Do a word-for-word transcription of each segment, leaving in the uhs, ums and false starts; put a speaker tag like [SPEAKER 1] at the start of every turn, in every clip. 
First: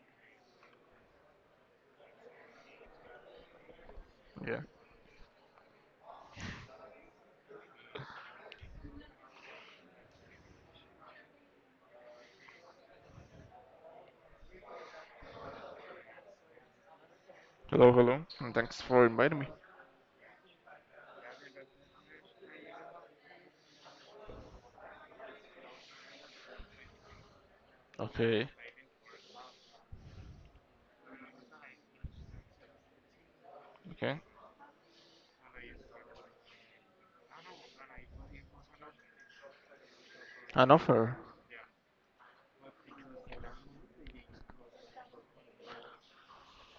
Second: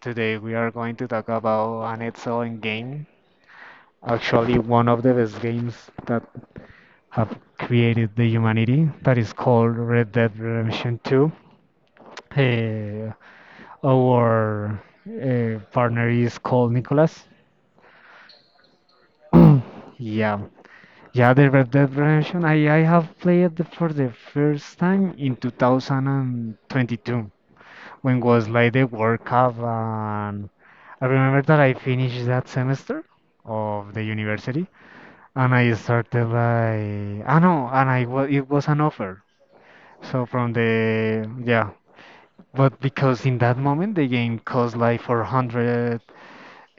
[SPEAKER 1] Today we are going to talk about an excellent game, actually
[SPEAKER 2] Yeah.
[SPEAKER 1] one of the best games that have created the humanity, that is called Red Dead Redemption two. Uh, our uh, partner is called Nicholas.
[SPEAKER 2] Hello, hello. And thanks for inviting me.
[SPEAKER 1] Yeah, yeah, the Red Dead Redemption. I, I have played it for the first time in two thousand twenty-two when was
[SPEAKER 2] Okay,
[SPEAKER 1] like the World Cup, and I remember that I finished that semester of the
[SPEAKER 2] okay.
[SPEAKER 1] university and I started like ah no, and I was it was an offer. So from
[SPEAKER 2] An offer.
[SPEAKER 1] the yeah, but because in that moment the game cost like four hundred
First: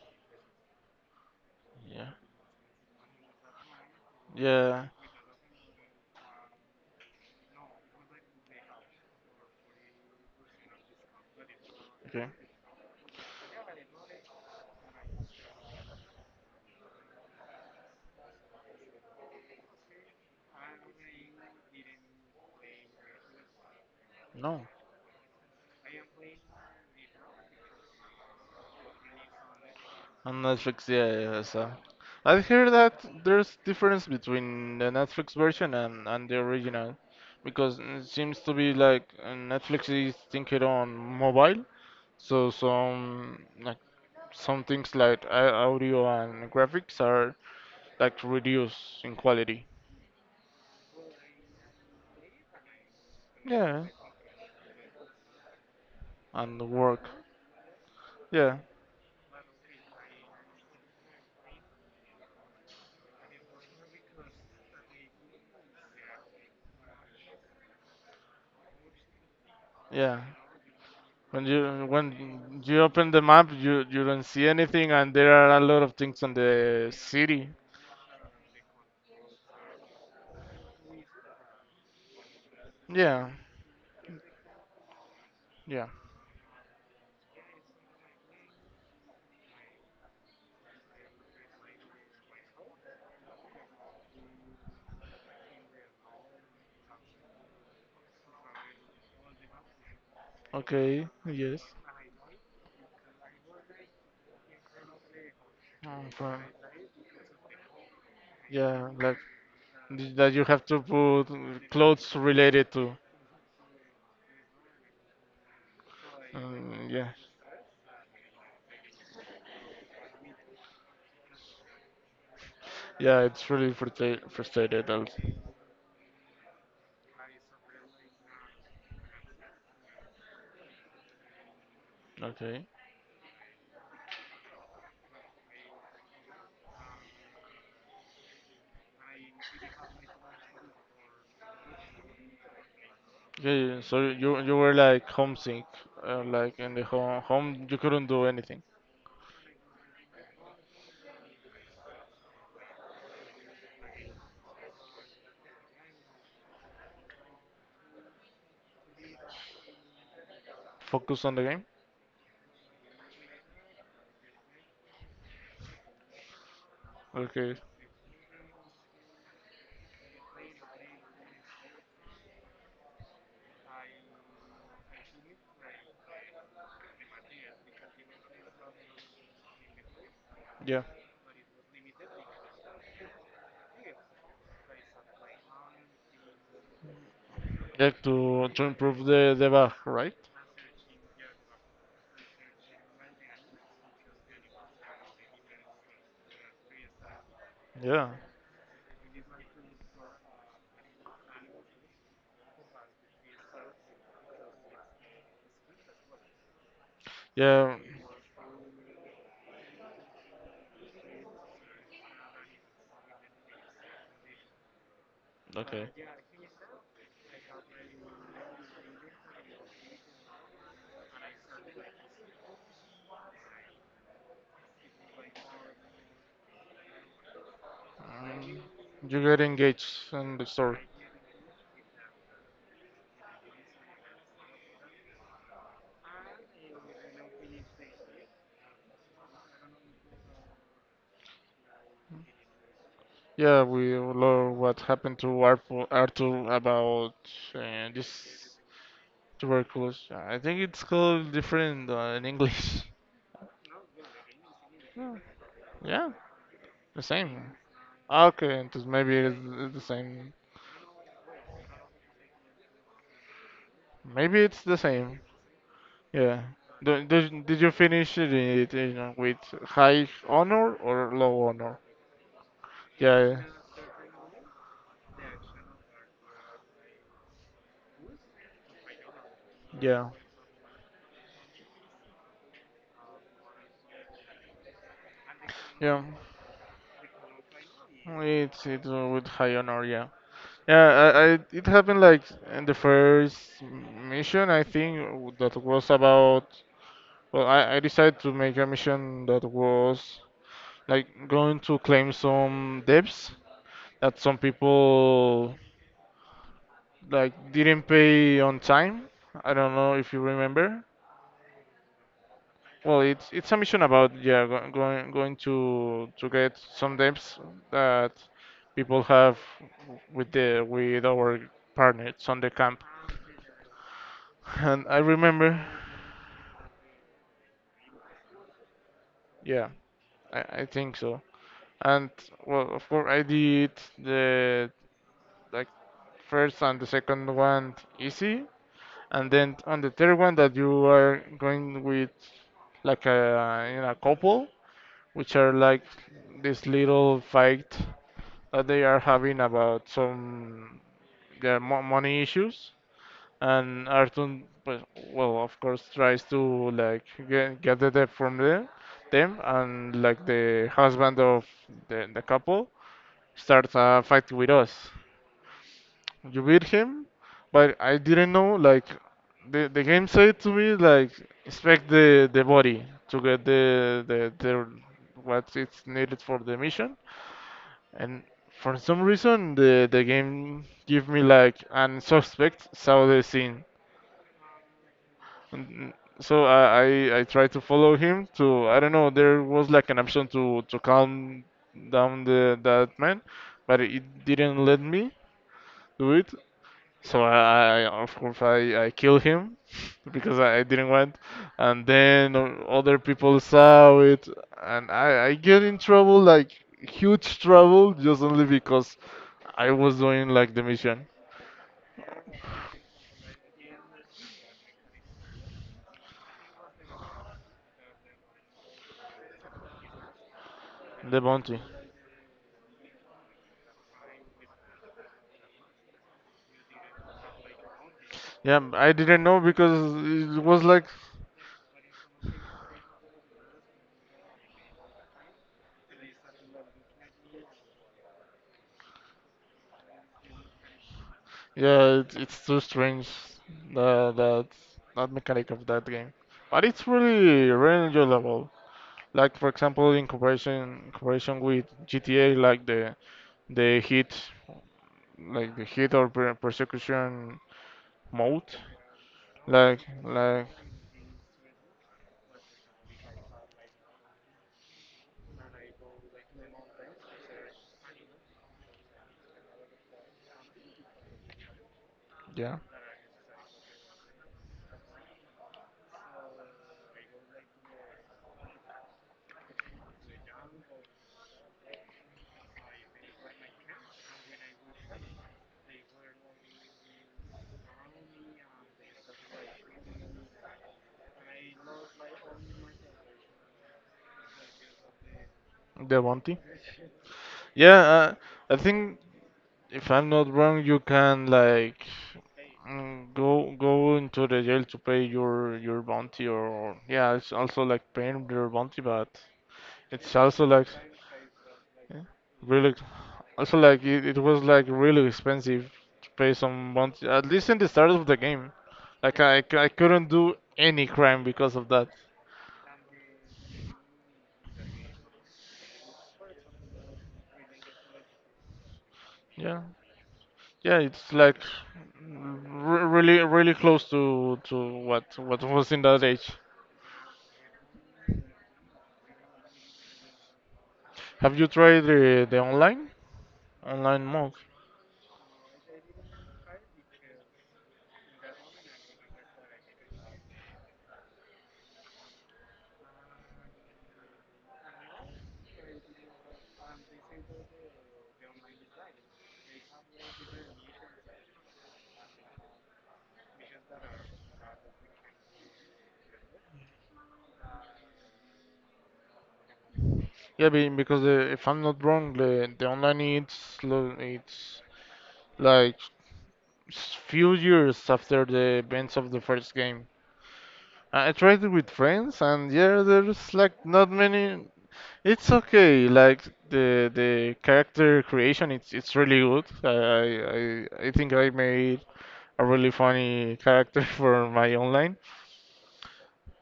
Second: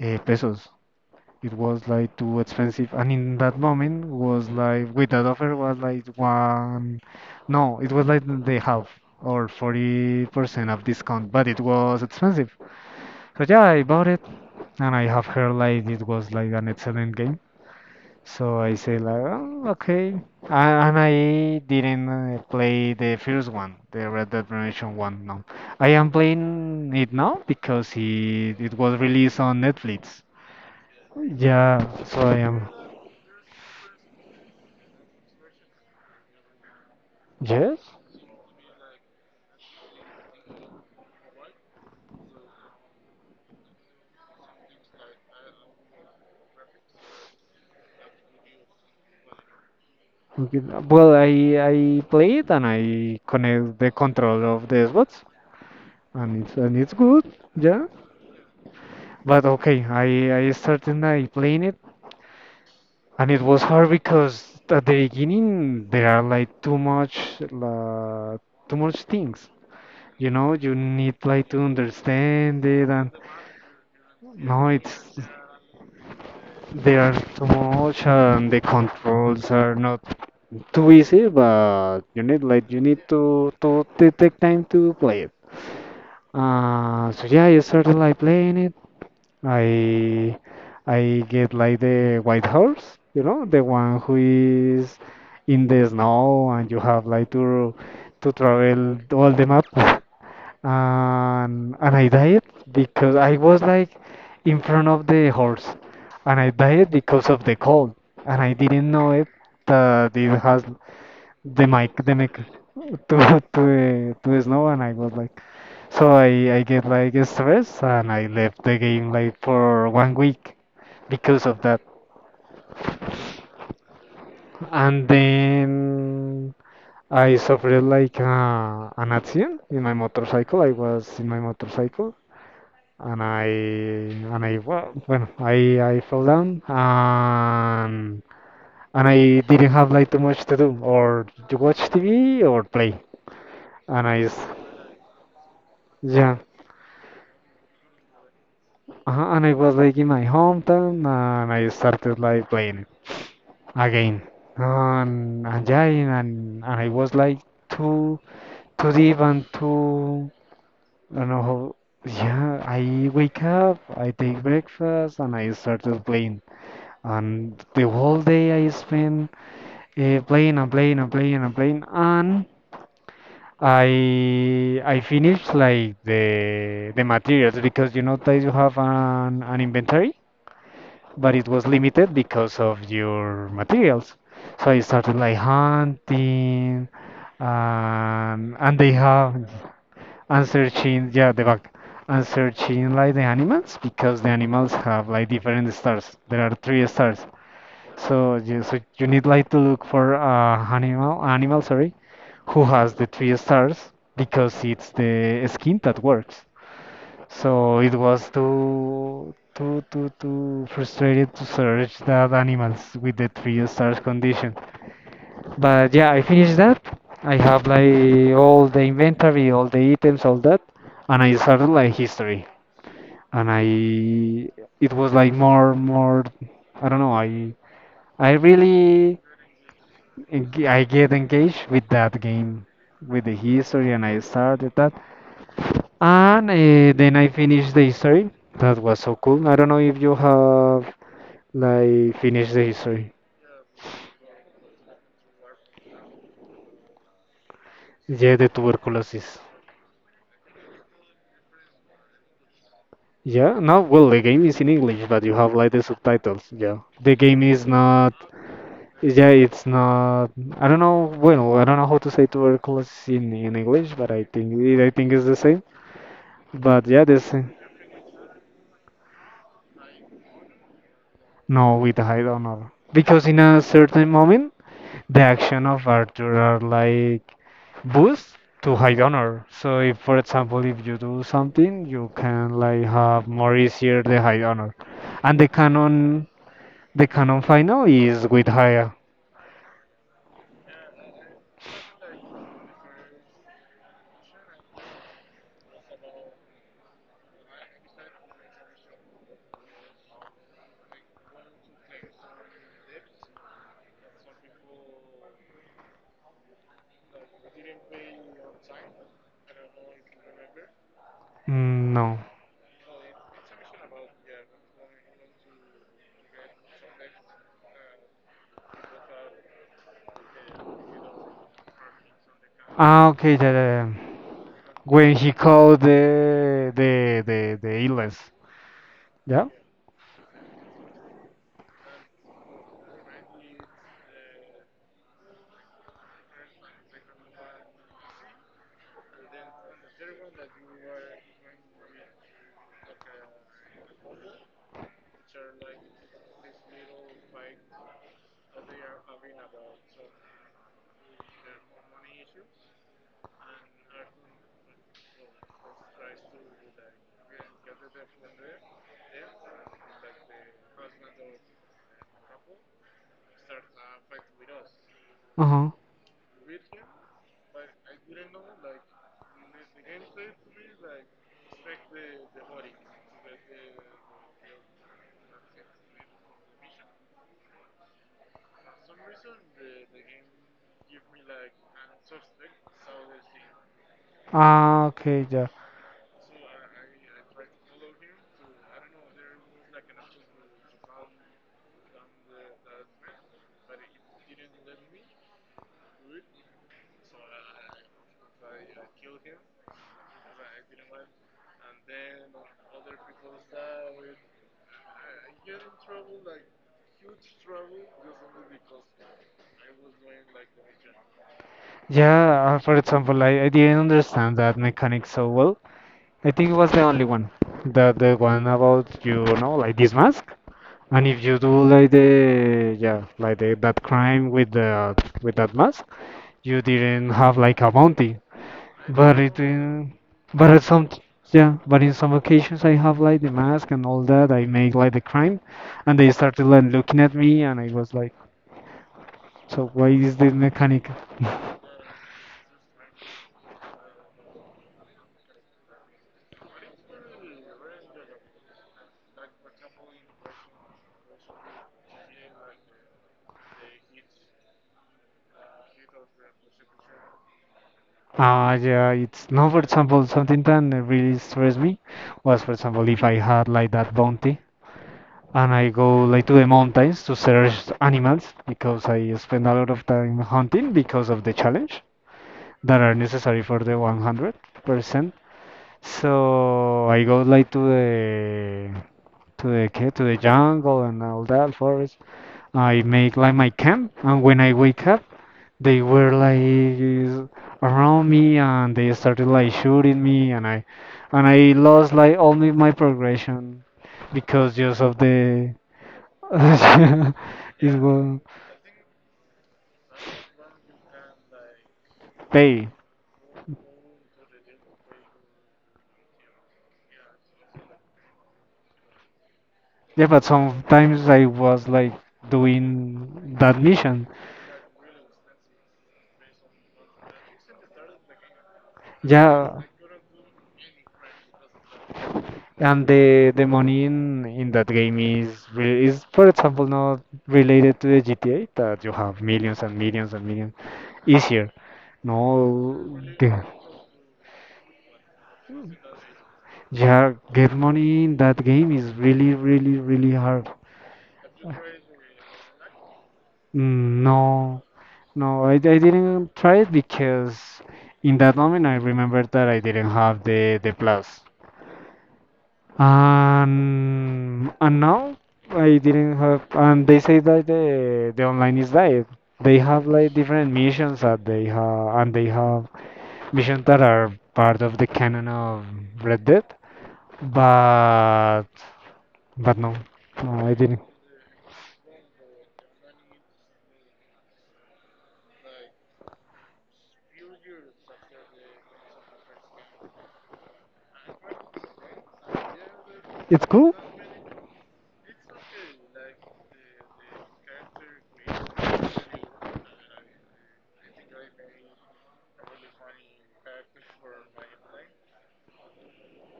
[SPEAKER 1] uh, pesos. It was
[SPEAKER 2] Yeah,
[SPEAKER 1] like too expensive, and in that moment was
[SPEAKER 2] yeah.
[SPEAKER 1] like with that offer was like one no, it was like the half or forty percent of discount, but it was
[SPEAKER 2] Okay.
[SPEAKER 1] expensive. So yeah, I bought it, and I have heard like it was like an excellent game. So I say like, oh, okay, and, and I didn't uh, play the first one, the Red Dead
[SPEAKER 2] No,
[SPEAKER 1] Redemption one. No, I am playing it now because it it was released on Netflix.
[SPEAKER 2] on Netflix, yeah, yeah. It's, uh,
[SPEAKER 1] Yeah, so I
[SPEAKER 2] I've
[SPEAKER 1] am.
[SPEAKER 2] heard that there's difference between the Netflix version and, and the original, because
[SPEAKER 1] Yes.
[SPEAKER 2] it seems to be like uh, Netflix is thinking on mobile, so some like some things like au- audio and graphics are like reduced in quality.
[SPEAKER 1] we can- Well, I I play it and I connect
[SPEAKER 2] Yeah.
[SPEAKER 1] the control of the Xbox, and it's
[SPEAKER 2] And the
[SPEAKER 1] and it's
[SPEAKER 2] work.
[SPEAKER 1] good. Yeah.
[SPEAKER 2] Yeah.
[SPEAKER 1] But okay, I I started I playing it. And it was hard because at the beginning there are like too much uh, too much things.
[SPEAKER 2] Yeah,
[SPEAKER 1] You know, you need
[SPEAKER 2] When
[SPEAKER 1] like to
[SPEAKER 2] you when
[SPEAKER 1] understand
[SPEAKER 2] you
[SPEAKER 1] it,
[SPEAKER 2] open
[SPEAKER 1] and
[SPEAKER 2] the map, you you don't see
[SPEAKER 1] no,
[SPEAKER 2] anything,
[SPEAKER 1] it's
[SPEAKER 2] and there are a lot of things on the
[SPEAKER 1] there are too
[SPEAKER 2] city.
[SPEAKER 1] much, and the controls are not too easy, but you need like you need
[SPEAKER 2] Yeah,
[SPEAKER 1] to to, to take time to play it.
[SPEAKER 2] yeah.
[SPEAKER 1] Uh, so yeah, I started like playing it. I I get like the white horse, you know, the one who is in the snow and you have like to to travel all the map.
[SPEAKER 2] Okay, yes.
[SPEAKER 1] And and I died because I was like in front of the horse,
[SPEAKER 2] Um,
[SPEAKER 1] and
[SPEAKER 2] fine.
[SPEAKER 1] I died because of the cold and I
[SPEAKER 2] Yeah,
[SPEAKER 1] didn't know
[SPEAKER 2] like
[SPEAKER 1] it
[SPEAKER 2] th-
[SPEAKER 1] that
[SPEAKER 2] that
[SPEAKER 1] it
[SPEAKER 2] you have
[SPEAKER 1] has
[SPEAKER 2] to
[SPEAKER 1] the
[SPEAKER 2] put
[SPEAKER 1] mic the
[SPEAKER 2] clothes
[SPEAKER 1] mic
[SPEAKER 2] related to.
[SPEAKER 1] to to the, to the snow and I was like so I, I get
[SPEAKER 2] Um, yeah,
[SPEAKER 1] like stressed and I left the game like for one week because of that.
[SPEAKER 2] yeah. It's really frustrate frustrated.
[SPEAKER 1] And
[SPEAKER 2] Also.
[SPEAKER 1] then I suffered like uh, an accident in my motorcycle. I was in my motorcycle
[SPEAKER 2] Okay.
[SPEAKER 1] and I and I well, bueno, I I fell down and and I didn't have like too much to do or to watch T V or play.
[SPEAKER 2] Yeah, yeah. So
[SPEAKER 1] And I
[SPEAKER 2] you
[SPEAKER 1] s-
[SPEAKER 2] you were like homesick, uh,
[SPEAKER 1] yeah,
[SPEAKER 2] like in the home home you couldn't do anything.
[SPEAKER 1] uh and I was like in my hometown and I started like playing again and, and yeah and, and I was like too too deep and too I
[SPEAKER 2] Focus
[SPEAKER 1] don't
[SPEAKER 2] on the
[SPEAKER 1] know how.
[SPEAKER 2] game.
[SPEAKER 1] Yeah, I wake up, I take breakfast, and I started playing,
[SPEAKER 2] Okay.
[SPEAKER 1] and the whole day I spent uh, playing and playing and playing and playing, and I I finished like the the materials because you know that you have an an inventory,
[SPEAKER 2] Yeah.
[SPEAKER 1] but it was limited because of your materials. So I started like hunting,
[SPEAKER 2] Yeah.
[SPEAKER 1] um,
[SPEAKER 2] To to
[SPEAKER 1] and they
[SPEAKER 2] improve the
[SPEAKER 1] have
[SPEAKER 2] the bug, right?
[SPEAKER 1] and searching, yeah, the back and searching like the animals because the animals have like different stars. There are three stars.
[SPEAKER 2] Yeah.
[SPEAKER 1] So you, so you need like to look for uh, animal animal sorry, who has the three stars because it's the skin that works.
[SPEAKER 2] Yeah,
[SPEAKER 1] So it was too too too too frustrated to search that animals with the three stars condition.
[SPEAKER 2] okay.
[SPEAKER 1] But yeah, I finished that. I have like all the inventory, all the items, all that, and I started like history. And I It was like more more I don't know, I I
[SPEAKER 2] Um,
[SPEAKER 1] really
[SPEAKER 2] you get engaged in the
[SPEAKER 1] eng-
[SPEAKER 2] story.
[SPEAKER 1] I get engaged with that game with the history and I started that. And uh, then I finished the history. That was so cool. I don't know if you have like finished the history.
[SPEAKER 2] Yeah, we love what happened to Arthur, Arthur about uh,
[SPEAKER 1] Yeah, the
[SPEAKER 2] this
[SPEAKER 1] tuberculosis.
[SPEAKER 2] tuberculosis. I think it's called different uh, in English.
[SPEAKER 1] Yeah, no, well, the game is in English, but you have like the
[SPEAKER 2] Yeah,
[SPEAKER 1] subtitles. Yeah,
[SPEAKER 2] the
[SPEAKER 1] the game
[SPEAKER 2] same.
[SPEAKER 1] is not.
[SPEAKER 2] Ah, Okay, and this maybe
[SPEAKER 1] Yeah,
[SPEAKER 2] it's,
[SPEAKER 1] it's
[SPEAKER 2] it's the
[SPEAKER 1] not.
[SPEAKER 2] same.
[SPEAKER 1] I don't know. Well, I don't know how to say tuberculosis in, in English, but I
[SPEAKER 2] Maybe
[SPEAKER 1] think
[SPEAKER 2] it's the
[SPEAKER 1] I think
[SPEAKER 2] same.
[SPEAKER 1] it's the same.
[SPEAKER 2] Yeah.
[SPEAKER 1] But
[SPEAKER 2] Do,
[SPEAKER 1] yeah, the
[SPEAKER 2] do,
[SPEAKER 1] same.
[SPEAKER 2] did you finish it it, you know, with high honor or low
[SPEAKER 1] No,
[SPEAKER 2] honor?
[SPEAKER 1] with hide honor. Because
[SPEAKER 2] Yeah,
[SPEAKER 1] in a certain moment, the action of Arthur are like boost to high honor. So if,
[SPEAKER 2] yeah,
[SPEAKER 1] for example, if you do something, you can like have more easier the high honor, and the
[SPEAKER 2] yeah.
[SPEAKER 1] canon, the canon final is with
[SPEAKER 2] It's it's
[SPEAKER 1] higher.
[SPEAKER 2] uh, with high honor. Yeah. Yeah, I, I, it happened like in the first m- mission, I think, w- that was about. Well, I, I decided to make a mission that was like going to claim some debts that some people like didn't pay on time. I don't know if you remember.
[SPEAKER 1] Mm, no.
[SPEAKER 2] Well, it's it's a mission about yeah go, going going to to get some debts that people have with the with our partners on the camp.
[SPEAKER 1] Ah, okay. The, the
[SPEAKER 2] And I
[SPEAKER 1] When he
[SPEAKER 2] remember.
[SPEAKER 1] called the the the the illness. Yeah.
[SPEAKER 2] Yeah, I, I think so. And well, of course, I did the like first and the second one easy, and then on the third one that you are going with like a in a couple, which are like this little fight that they are having about some, yeah, mo money issues, and Artun, pues- well, of course, tries to like get, get the debt from them, them, and like the husband of the, the couple starts a fight with us.
[SPEAKER 1] Uh-huh.
[SPEAKER 2] You beat him, but I didn't know. Like the the game said to me, like inspect the the body to get the the, the what it's needed for the mission, and for some reason the the game give me like an suspect saw the scene.
[SPEAKER 1] Ah, okay. Yeah.
[SPEAKER 2] Mm, So I, I I tried to follow him to I don't know there was like an option to to calm down the that man, but it didn't let me do it. So I, I of course I I killed him because I, I didn't want, and then o- other people saw it, and I I get in trouble like huge trouble just only because I was doing like the mission,
[SPEAKER 1] Yeah. uh, For example, I I didn't understand that mechanic so well. I think it was the only one. The the one about you know like this mask. And
[SPEAKER 2] the
[SPEAKER 1] if you do
[SPEAKER 2] bounty.
[SPEAKER 1] like the yeah like the, that crime with the with that mask, you didn't have like a bounty.
[SPEAKER 2] Yeah, I
[SPEAKER 1] But
[SPEAKER 2] didn't
[SPEAKER 1] it
[SPEAKER 2] know
[SPEAKER 1] uh,
[SPEAKER 2] because it
[SPEAKER 1] but
[SPEAKER 2] was
[SPEAKER 1] at
[SPEAKER 2] like.
[SPEAKER 1] some yeah but in some occasions I have like the mask and all that. I make like the crime, and they started like looking at me, and I was like, so why is this mechanic?
[SPEAKER 2] Yeah, it, it's too strange that that that mechanic of that game, but it's really really enjoyable. Like for example, in comparison in comparison with G T A, like the the hit like the hit or per- persecution mode,
[SPEAKER 1] Ah yeah, it's no. For
[SPEAKER 2] like
[SPEAKER 1] example, something
[SPEAKER 2] like
[SPEAKER 1] that really stressed me was for example if I had like that bounty and I go like to the mountains to search animals because I spend a lot of time hunting because of the challenge
[SPEAKER 2] yeah,
[SPEAKER 1] that are necessary for the one hundred percent. So I go like to the to the ca- to the jungle and all that forest. I make like my camp, and when I wake up, they were like around me and they started like shooting me, and I and I lost like only my progression because just of the
[SPEAKER 2] the bounty.
[SPEAKER 1] yeah,
[SPEAKER 2] Yeah,
[SPEAKER 1] it
[SPEAKER 2] uh,
[SPEAKER 1] will
[SPEAKER 2] I think if I'm not wrong, you can like
[SPEAKER 1] pay.
[SPEAKER 2] mm, go go into the jail to pay your your bounty or, or yeah, it's also like paying your bounty, but.
[SPEAKER 1] Yeah,
[SPEAKER 2] It's
[SPEAKER 1] but
[SPEAKER 2] also like
[SPEAKER 1] sometimes I was like
[SPEAKER 2] really
[SPEAKER 1] doing
[SPEAKER 2] also
[SPEAKER 1] that
[SPEAKER 2] like it,
[SPEAKER 1] mission.
[SPEAKER 2] it was like really expensive to pay some months at least in the start of the game. Like I, c-
[SPEAKER 1] Yeah,
[SPEAKER 2] I couldn't do any crime because of that.
[SPEAKER 1] and the the money in in that game is re- is for example not related to the G T A that you have
[SPEAKER 2] Yeah.
[SPEAKER 1] millions and millions and millions
[SPEAKER 2] Yeah, it's like
[SPEAKER 1] easier.
[SPEAKER 2] r-
[SPEAKER 1] No,
[SPEAKER 2] really
[SPEAKER 1] the-
[SPEAKER 2] really close to to what what was in that age.
[SPEAKER 1] Yeah, get money in that game is really really really hard.
[SPEAKER 2] Have you tried the the online online mode?
[SPEAKER 1] No. No, I, I didn't try it because in that moment I remembered that I didn't have the the plus. And and now I didn't have and they say that the the online is died. They have like different missions that they have, and they have missions that are part of the canon of Red Dead. But but No, no
[SPEAKER 2] Yeah,
[SPEAKER 1] I
[SPEAKER 2] be-
[SPEAKER 1] didn't.
[SPEAKER 2] because the, if I'm not wrong, the the online it's lo- it's like s- few years after the events of the first game. I tried it with friends, and yeah, there's
[SPEAKER 1] It's
[SPEAKER 2] like
[SPEAKER 1] cool.
[SPEAKER 2] not many. It's okay. Like the the character creation, it's it's really good. I I I I think I made a really funny character for my online.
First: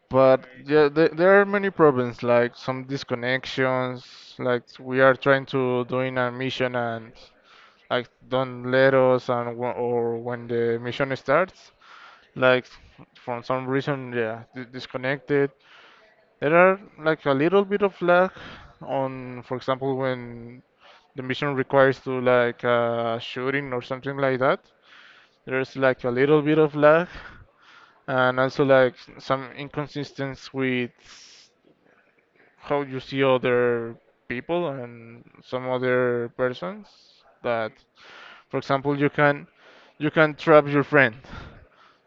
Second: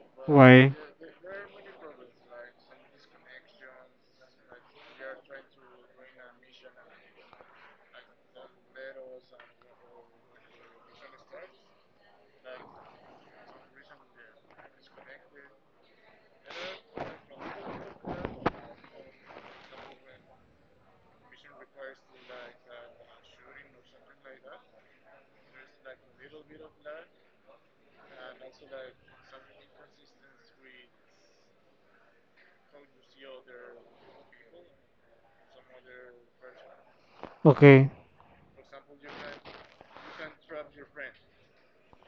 [SPEAKER 2] But
[SPEAKER 1] Why?
[SPEAKER 2] yeah, there, there are many problems, like some disconnections. Like we are trying to doing a mission and like don't let us, and wh- or when the mission starts, like from some reason, yeah, di- disconnected. There are like a little bit of lag on, for example, when the mission requires to like uh, shooting or something like that. There's like a little bit of lag, and also like some inconsistency with how you see other people and some other persons. That,
[SPEAKER 1] Okay.
[SPEAKER 2] for example, you can you can trap your friend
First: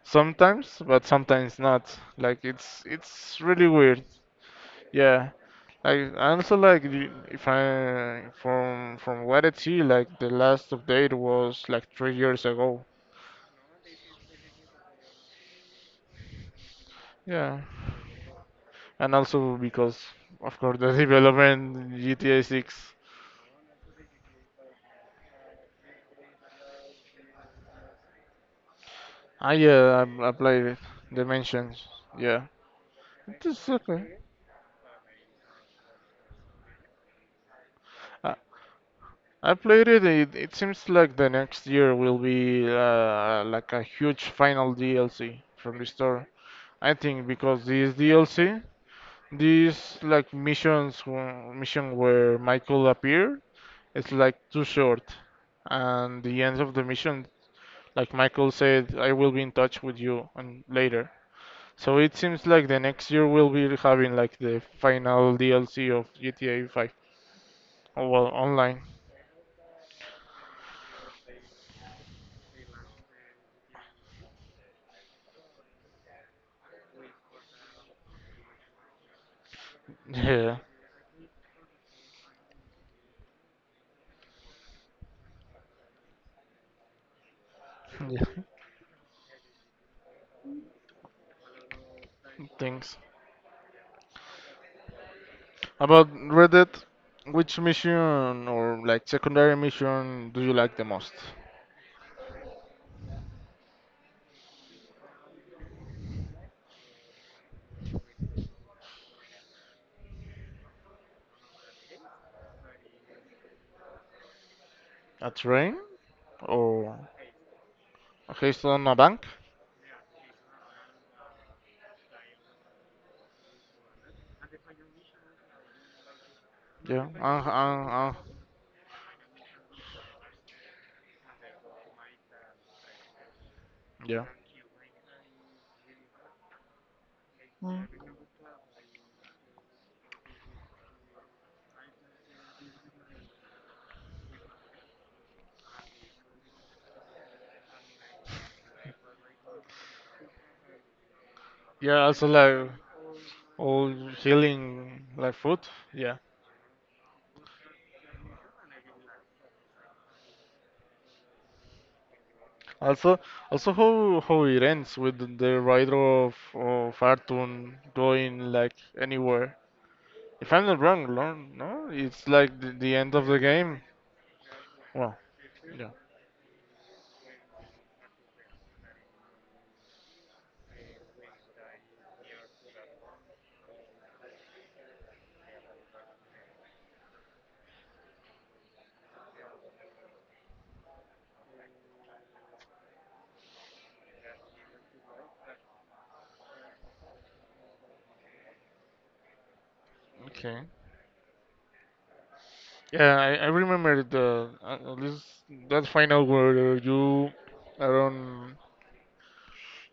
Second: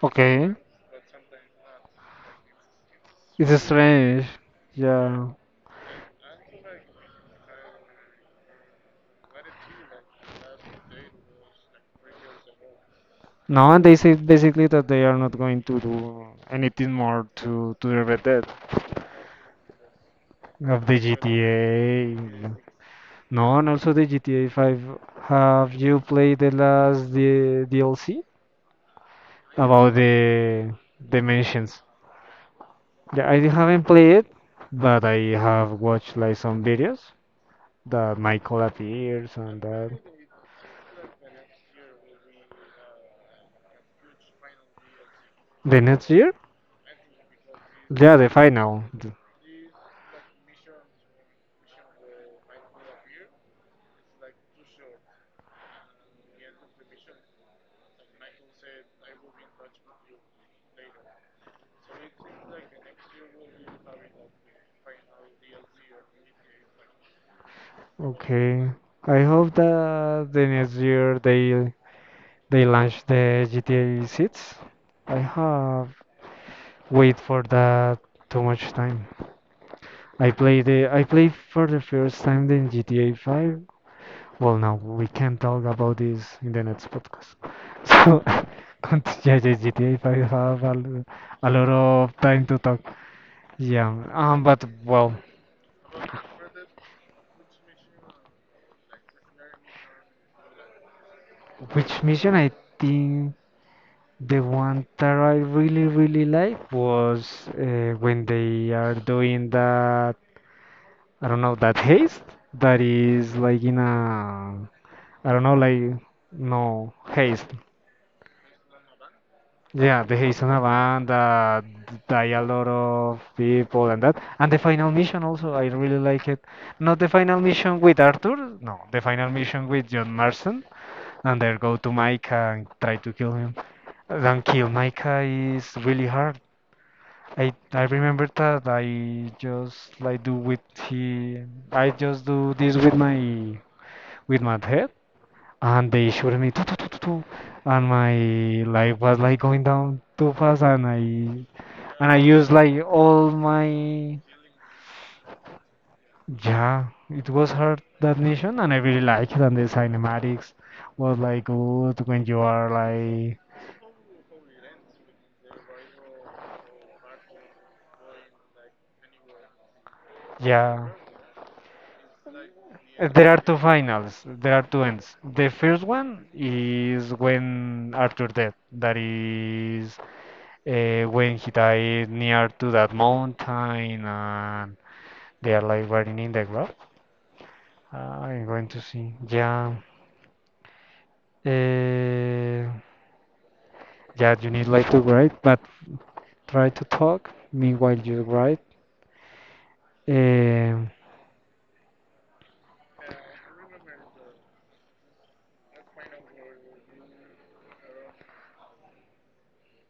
[SPEAKER 1] Okay.
[SPEAKER 2] sometimes, but sometimes not. Like it's it's
[SPEAKER 1] It's
[SPEAKER 2] really weird.
[SPEAKER 1] strange. Yeah.
[SPEAKER 2] Yeah. Like I also like the- if I from from what I see, like the last update was like three years ago.
[SPEAKER 1] No, and they say basically that they are not going to do anything more
[SPEAKER 2] Yeah,
[SPEAKER 1] to to the Red Dead
[SPEAKER 2] and also because of course
[SPEAKER 1] of
[SPEAKER 2] the
[SPEAKER 1] the G T A.
[SPEAKER 2] development G T A six.
[SPEAKER 1] No, and also the G T A five. Have you played the last D DLC?
[SPEAKER 2] Ah
[SPEAKER 1] About
[SPEAKER 2] yeah, I, I played
[SPEAKER 1] the
[SPEAKER 2] it.
[SPEAKER 1] dimensions.
[SPEAKER 2] Dimensions. Yeah,
[SPEAKER 1] Yeah,
[SPEAKER 2] it
[SPEAKER 1] I
[SPEAKER 2] is
[SPEAKER 1] haven't played
[SPEAKER 2] okay.
[SPEAKER 1] it, but I have watched like some videos that
[SPEAKER 2] I,
[SPEAKER 1] Michael appears
[SPEAKER 2] I
[SPEAKER 1] and
[SPEAKER 2] played
[SPEAKER 1] that.
[SPEAKER 2] it. It it seems like the next year will be uh, like a huge final D L C
[SPEAKER 1] The
[SPEAKER 2] from the
[SPEAKER 1] next
[SPEAKER 2] store.
[SPEAKER 1] year?
[SPEAKER 2] I think because this
[SPEAKER 1] Yeah, the
[SPEAKER 2] D L C.
[SPEAKER 1] final. Th-
[SPEAKER 2] These like missions, wh- mission where Michael appeared, it's like too short, and the end of the mission, like Michael said, I will be in touch with you on later. So it seems like the next year we'll be having like the final D L C of G T A five. Oh, well,
[SPEAKER 1] Okay.
[SPEAKER 2] online.
[SPEAKER 1] I hope that the next year they they launch the G T A six. I have wait for that too much time. I
[SPEAKER 2] Yeah.
[SPEAKER 1] played the I played for the first time the G T A five. Well, no, we can talk about this in the next podcast. So,
[SPEAKER 2] Yeah.
[SPEAKER 1] cont- yeah, yeah, G T A five have a, lo- a lot of time to talk.
[SPEAKER 2] Thanks.
[SPEAKER 1] Yeah, um, but well,
[SPEAKER 2] About Red Dead, which mission or like secondary mission do you like the most?
[SPEAKER 1] which mission I think the one that I really, really like was uh, when they are doing that, I don't know, that haste that is like in a,
[SPEAKER 2] A
[SPEAKER 1] I don't know,
[SPEAKER 2] train
[SPEAKER 1] like, no,
[SPEAKER 2] or
[SPEAKER 1] haste.
[SPEAKER 2] a heist on a bank?
[SPEAKER 1] Yeah, the Hazel Band, uh, die a lot of people and that. And the final mission also, I really like it. Not
[SPEAKER 2] Yeah,
[SPEAKER 1] the final
[SPEAKER 2] uh,
[SPEAKER 1] mission
[SPEAKER 2] uh,
[SPEAKER 1] with
[SPEAKER 2] uh,
[SPEAKER 1] Arthur, no, the final mission with John Marston, and they go to Micah and try to kill him.
[SPEAKER 2] yeah,
[SPEAKER 1] And kill Micah is really hard. I I remember that I just like do with he, I just do this with my with my head, and they shoot me, tu- tu- tu- tu- tu, and my life was like going down too fast, and I and
[SPEAKER 2] yeah.
[SPEAKER 1] I
[SPEAKER 2] Also
[SPEAKER 1] used
[SPEAKER 2] like
[SPEAKER 1] like all
[SPEAKER 2] all
[SPEAKER 1] my
[SPEAKER 2] healing like food. Yeah.
[SPEAKER 1] yeah. It was hard that mission, and I really liked it. And the cinematics was like good when you are
[SPEAKER 2] Also,
[SPEAKER 1] like
[SPEAKER 2] also how how it ends with the the rider of of Artun going like anywhere. If I'm not
[SPEAKER 1] yeah.
[SPEAKER 2] wrong, no, no, it's like the, the
[SPEAKER 1] Uh,
[SPEAKER 2] end of
[SPEAKER 1] There
[SPEAKER 2] the
[SPEAKER 1] are two
[SPEAKER 2] game.
[SPEAKER 1] finals. There are two
[SPEAKER 2] Well,
[SPEAKER 1] ends. The first
[SPEAKER 2] yeah.
[SPEAKER 1] one is when Arthur dead. That is uh, when he died near to that mountain, and they are like riding in the grave. I'm going to see. Yeah. Uh, Yeah, you need like to write, but try to talk meanwhile you write.
[SPEAKER 2] Okay.
[SPEAKER 1] Um,
[SPEAKER 2] Yeah, I, I remember the uh, at least that final where you I don't.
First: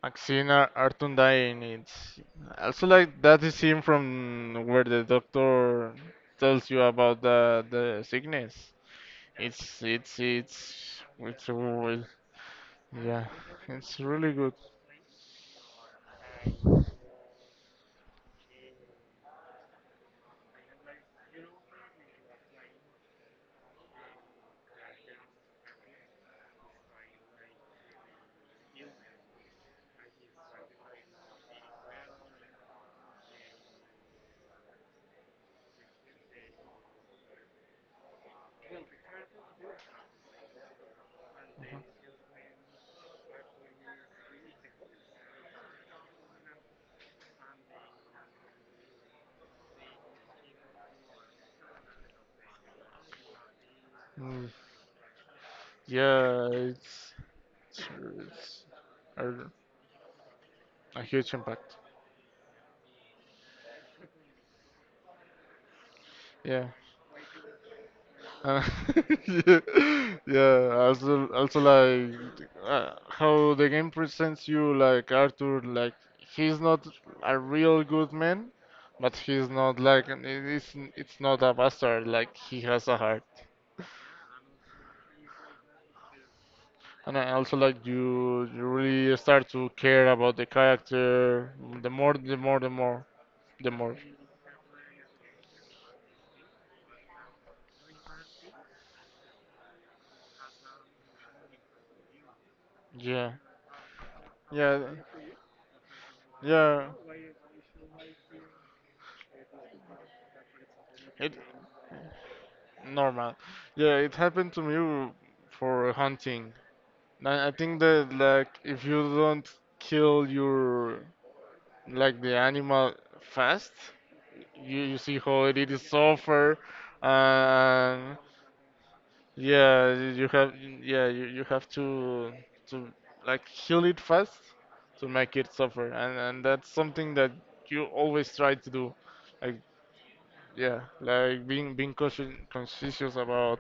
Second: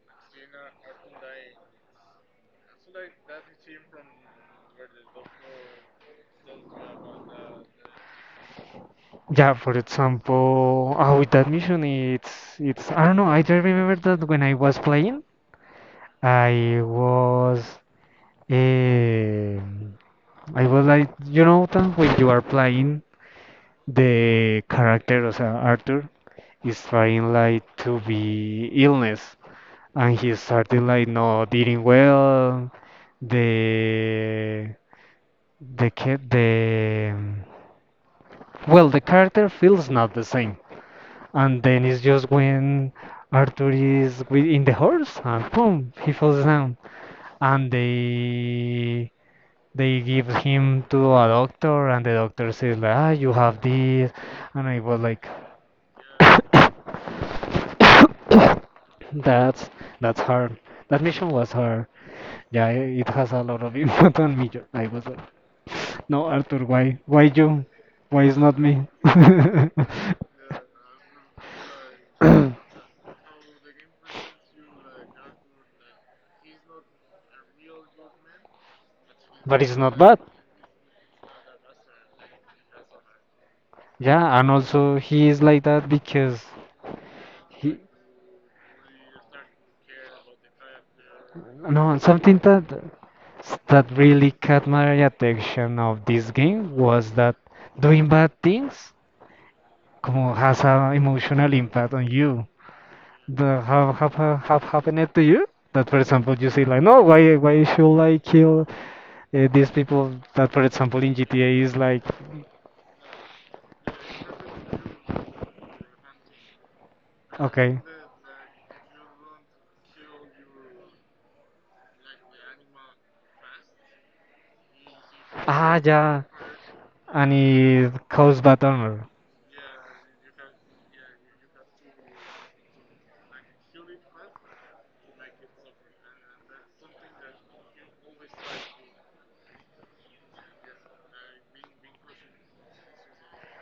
[SPEAKER 2] Maxine Ar- Artun dying. It's also like that is scene from where the doctor tells you about the the sickness.
[SPEAKER 1] yeah, for
[SPEAKER 2] It's it's
[SPEAKER 1] example,
[SPEAKER 2] it's
[SPEAKER 1] oh, with that
[SPEAKER 2] it's
[SPEAKER 1] mission,
[SPEAKER 2] well,
[SPEAKER 1] it's it's I don't know.
[SPEAKER 2] yeah.
[SPEAKER 1] I just remember
[SPEAKER 2] It's
[SPEAKER 1] that
[SPEAKER 2] really
[SPEAKER 1] when
[SPEAKER 2] good.
[SPEAKER 1] I was playing, I was um, I was like you know that when you are playing, the character of Arthur is trying like to be illness, and he started like not eating well. The the ca- the, well, the character feels not the same. And then it's just when arthur is with, in the horse and boom he falls down, and they they give him to a doctor, and the doctor says like, ah you have this.
[SPEAKER 2] Mm,
[SPEAKER 1] And I was like,
[SPEAKER 2] yeah, it's it's, it's a,
[SPEAKER 1] that's that's hard. That
[SPEAKER 2] a
[SPEAKER 1] mission
[SPEAKER 2] huge
[SPEAKER 1] was
[SPEAKER 2] impact.
[SPEAKER 1] hard. Yeah, it has a lot of input on me. I was like, no, Arthur,
[SPEAKER 2] Yeah.
[SPEAKER 1] why? Why you? Why is not
[SPEAKER 2] Uh,
[SPEAKER 1] me?
[SPEAKER 2] yeah,
[SPEAKER 1] But
[SPEAKER 2] yeah, also, also like uh, how the game presents you, like Arthur, like he's not a real good man, but he's
[SPEAKER 1] it's
[SPEAKER 2] not
[SPEAKER 1] not
[SPEAKER 2] like
[SPEAKER 1] bad.
[SPEAKER 2] an- it is it's not a bastard. Like he has a heart,
[SPEAKER 1] Yeah, and also he is like that because
[SPEAKER 2] and I also
[SPEAKER 1] he
[SPEAKER 2] like you, you really start to care about the character. The
[SPEAKER 1] no,
[SPEAKER 2] more,
[SPEAKER 1] something
[SPEAKER 2] the more,
[SPEAKER 1] that
[SPEAKER 2] the more, the
[SPEAKER 1] that
[SPEAKER 2] more.
[SPEAKER 1] really caught my attention of this game was that doing bad things como has an emotional impact on you.
[SPEAKER 2] Yeah,
[SPEAKER 1] The have have have have
[SPEAKER 2] yeah,
[SPEAKER 1] happened it to you? That, for example, you say like,
[SPEAKER 2] yeah.
[SPEAKER 1] no, why why should I kill, uh, these people? That, for example, in
[SPEAKER 2] It
[SPEAKER 1] G T A is like.
[SPEAKER 2] normal. Yeah, it happened to me for hunting. I I
[SPEAKER 1] Okay.
[SPEAKER 2] think that like if you don't kill your like the animal fast, you, you see how it
[SPEAKER 1] Ah,
[SPEAKER 2] is
[SPEAKER 1] yeah.
[SPEAKER 2] suffer,
[SPEAKER 1] And it
[SPEAKER 2] and
[SPEAKER 1] caused bad armor.
[SPEAKER 2] yeah, you you have yeah you, you have to to like kill it fast to make it suffer, and and that's something that you always try to do, like yeah, like being being conscious conscious about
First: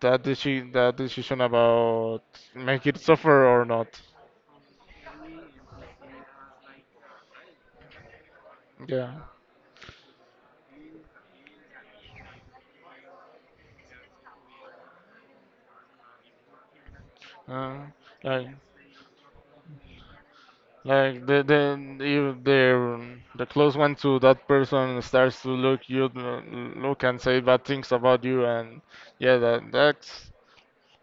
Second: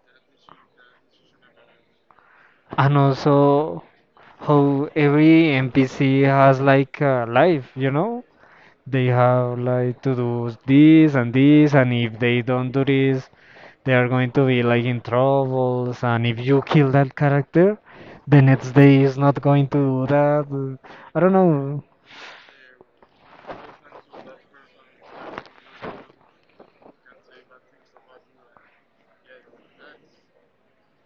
[SPEAKER 2] that decision that decision about make
[SPEAKER 1] And
[SPEAKER 2] it suffer or
[SPEAKER 1] also
[SPEAKER 2] not.
[SPEAKER 1] how every N P C has like a life, you know? They
[SPEAKER 2] Yeah.
[SPEAKER 1] have like to do this and this, and if they don't do this, they are going to be like in troubles. And if you kill that character,
[SPEAKER 2] Uh,
[SPEAKER 1] the
[SPEAKER 2] like
[SPEAKER 1] next day is not going to do that. I
[SPEAKER 2] like
[SPEAKER 1] don't
[SPEAKER 2] the the
[SPEAKER 1] know.
[SPEAKER 2] if the the close one to that person starts to look you look and say bad things about you and yeah that that's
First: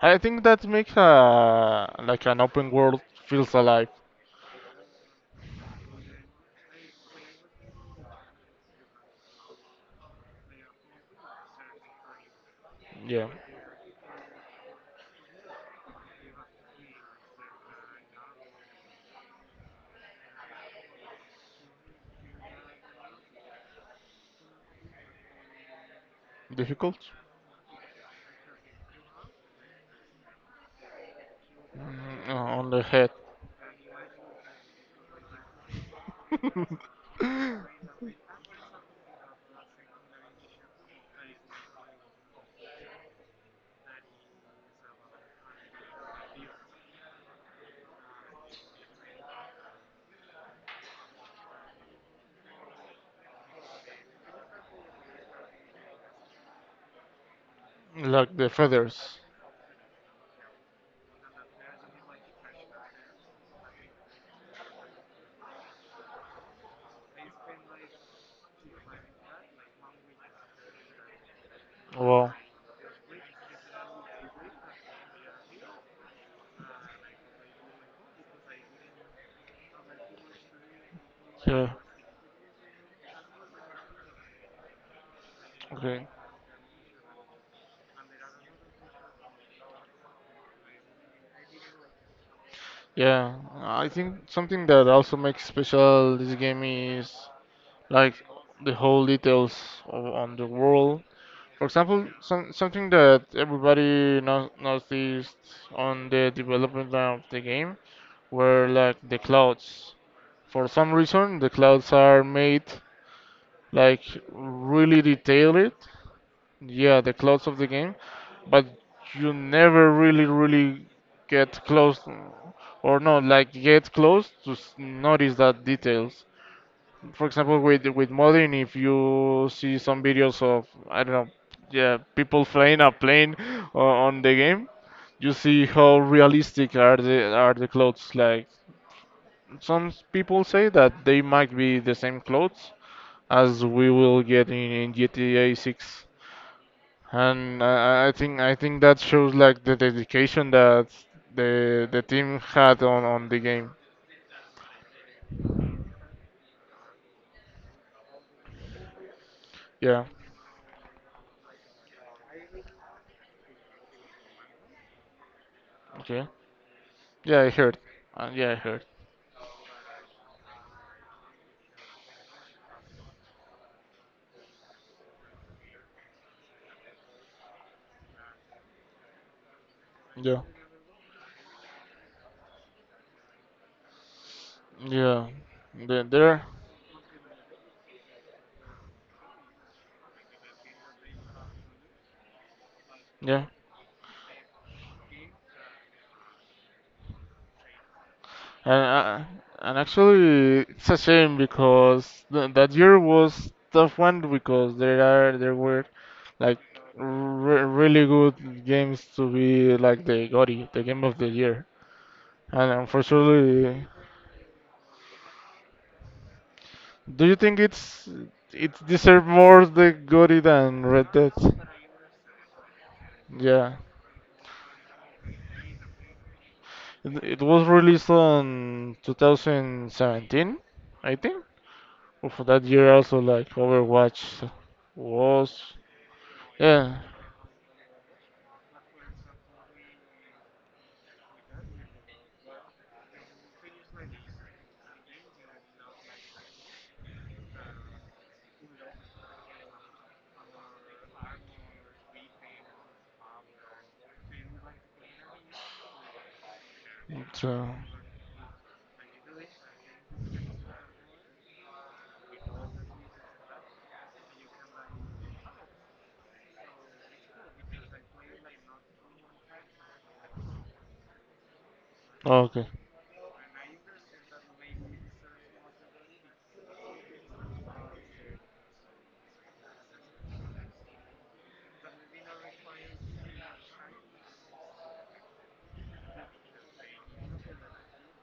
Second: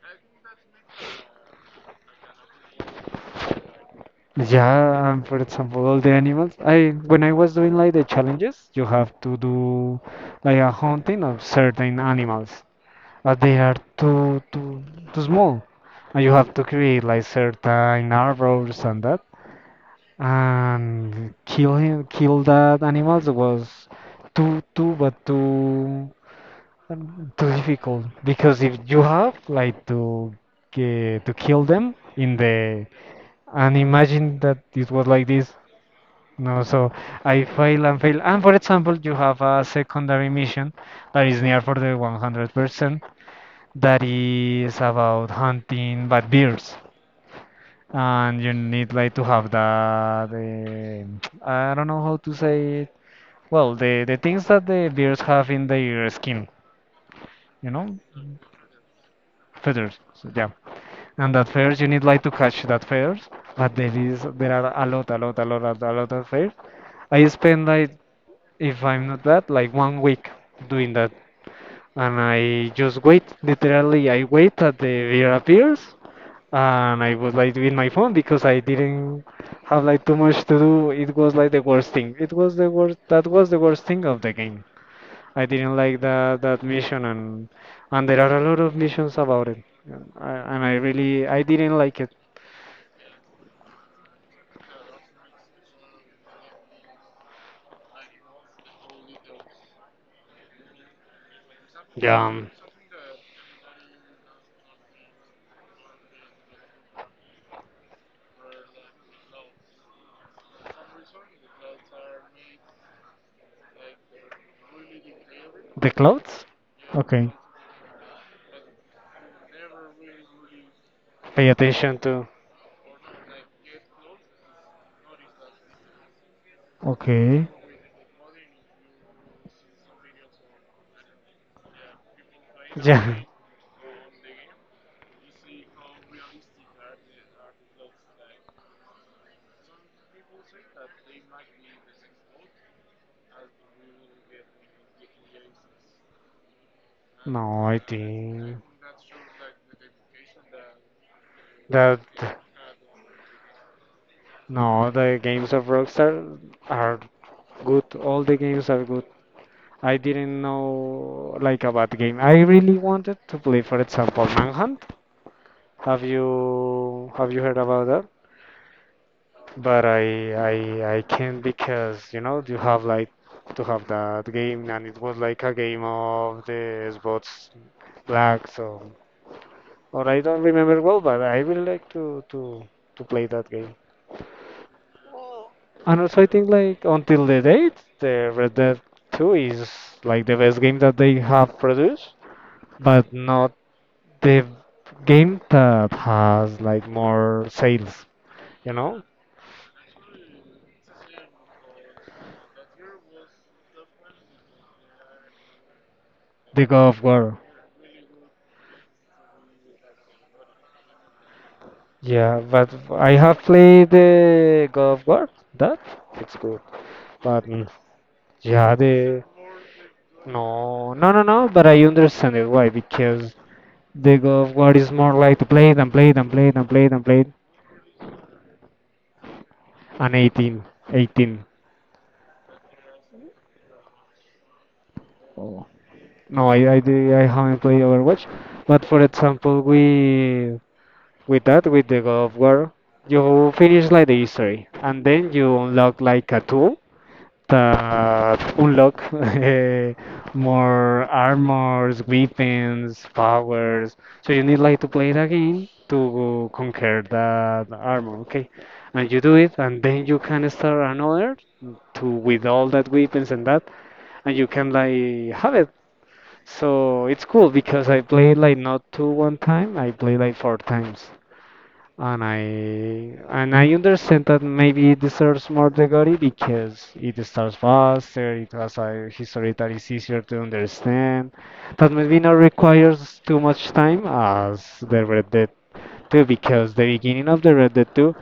[SPEAKER 2] I think that makes a like an open world feels alive.
[SPEAKER 1] Yeah, and for example, all the animals. I When I was doing like the challenges, you have to do like a hunting of certain animals,
[SPEAKER 2] Yeah,
[SPEAKER 1] but they are too too too small, and you have to create like certain arbors and that, and kill him, kill that animals was too too but too
[SPEAKER 2] difficult.
[SPEAKER 1] um, too difficult, because if you have like to, uh, to kill them
[SPEAKER 2] Mm,
[SPEAKER 1] in
[SPEAKER 2] on the
[SPEAKER 1] the
[SPEAKER 2] head
[SPEAKER 1] and imagine that it was like this. No, so I fail and fail. And for example, you have a secondary mission that is near for the one hundred percent that is about hunting bad bears. And you need like to have the um I don't know how to say it. Well, the, the things that the bears have in their skin, you know,
[SPEAKER 2] like the feathers.
[SPEAKER 1] feathers. So, yeah. And that feathers, you need like to catch that feathers. But there is, there are a lot, a lot, a lot, a lot of feathers. I spend like, if I'm not bad, like one week doing that. And
[SPEAKER 2] Wow.
[SPEAKER 1] I just wait, literally, I wait that the beer appears. And I was like with my phone because I didn't have like too much to do. It was like the
[SPEAKER 2] Yeah.
[SPEAKER 1] worst thing. It was the worst, that was the worst thing of the game. I didn't like
[SPEAKER 2] Okay.
[SPEAKER 1] that that mission, and and there are a lot of missions about it. And I, and I really, I didn't like it.
[SPEAKER 2] Yeah, I think something that also makes special this game is like the whole details o- on the world. For example,
[SPEAKER 1] Yeah,
[SPEAKER 2] some,
[SPEAKER 1] um,
[SPEAKER 2] something that everybody no- noticed on the development of the game were like the clouds. For some reason, the clouds are made like really detailed.
[SPEAKER 1] the clothes.
[SPEAKER 2] Yeah, the
[SPEAKER 1] Okay.
[SPEAKER 2] clouds of the game, but you never really, really
[SPEAKER 1] Pay
[SPEAKER 2] get
[SPEAKER 1] attention
[SPEAKER 2] close,
[SPEAKER 1] to.
[SPEAKER 2] or no, like get close to s- notice that details, for
[SPEAKER 1] Okay.
[SPEAKER 2] example, with with modding, if you see some videos of I don't know, yeah, people flying a
[SPEAKER 1] Yeah.
[SPEAKER 2] plane o- on the game, you see how realistic are the are the clothes, like some people say that they might be the same clothes as we will get in, in gta six, and
[SPEAKER 1] No, I
[SPEAKER 2] I, I I think i
[SPEAKER 1] think
[SPEAKER 2] think that shows like the dedication that the the
[SPEAKER 1] that,
[SPEAKER 2] team had on on the game.
[SPEAKER 1] no, the games of Rockstar are good. All the games are good. I
[SPEAKER 2] Yeah,
[SPEAKER 1] didn't know like a bad game. I really wanted to play, for example, Manhunt. Have
[SPEAKER 2] okay,
[SPEAKER 1] you have
[SPEAKER 2] yeah,
[SPEAKER 1] you
[SPEAKER 2] I
[SPEAKER 1] heard
[SPEAKER 2] heard,
[SPEAKER 1] about that?
[SPEAKER 2] uh, yeah, I heard.
[SPEAKER 1] But I I I can't, because you know you have like to have that game, and it was like a game of the Xbox Black, so, or I don't remember well, but I really like to to to play that game.
[SPEAKER 2] Yeah,
[SPEAKER 1] And
[SPEAKER 2] they're
[SPEAKER 1] also I
[SPEAKER 2] there.
[SPEAKER 1] think like, until the date, the Red Dead two is like the best game that they have produced, but
[SPEAKER 2] Yeah,
[SPEAKER 1] not the game that has like more sales,
[SPEAKER 2] and
[SPEAKER 1] you know,
[SPEAKER 2] uh, and actually, it's a shame because th that year was tough one because there are there were like
[SPEAKER 1] the God of War.
[SPEAKER 2] re really good games to be like the GOTY, the game of the year.
[SPEAKER 1] Yeah,
[SPEAKER 2] And
[SPEAKER 1] but I have
[SPEAKER 2] unfortunately,
[SPEAKER 1] played the God of War. That, it's good,
[SPEAKER 2] do you
[SPEAKER 1] but
[SPEAKER 2] think
[SPEAKER 1] mm,
[SPEAKER 2] it's it
[SPEAKER 1] yeah, the
[SPEAKER 2] deserved more the GOTY than
[SPEAKER 1] no,
[SPEAKER 2] Red
[SPEAKER 1] no, no,
[SPEAKER 2] Dead?
[SPEAKER 1] no. But I understand it why, because
[SPEAKER 2] Yeah,
[SPEAKER 1] the God of War is more like to play it and play it and play it and play it and play
[SPEAKER 2] it,
[SPEAKER 1] it.
[SPEAKER 2] it was released on
[SPEAKER 1] And
[SPEAKER 2] two thousand seventeen,
[SPEAKER 1] eighteen,
[SPEAKER 2] I think.
[SPEAKER 1] eighteen.
[SPEAKER 2] Well, for that year also like Overwatch
[SPEAKER 1] Oh.
[SPEAKER 2] was,
[SPEAKER 1] No, I I,
[SPEAKER 2] yeah.
[SPEAKER 1] di- I haven't played Overwatch, but for example, we with that with the God of War, you finish like the history, and then you unlock like a tool that unlock eh, more armors, weapons, powers. So you need like to play the game to conquer
[SPEAKER 2] So
[SPEAKER 1] that armor, okay? And you do it, and then you can start another, to with all that weapons and that, and you can like have it. So it's cool because I played like not two one time, I played like four times, and I
[SPEAKER 2] okay.
[SPEAKER 1] and I understand that maybe it deserves more degree because it starts faster, it has a history that is easier to understand, that maybe not requires too much time as the Red Dead two, because the beginning of the Red Dead two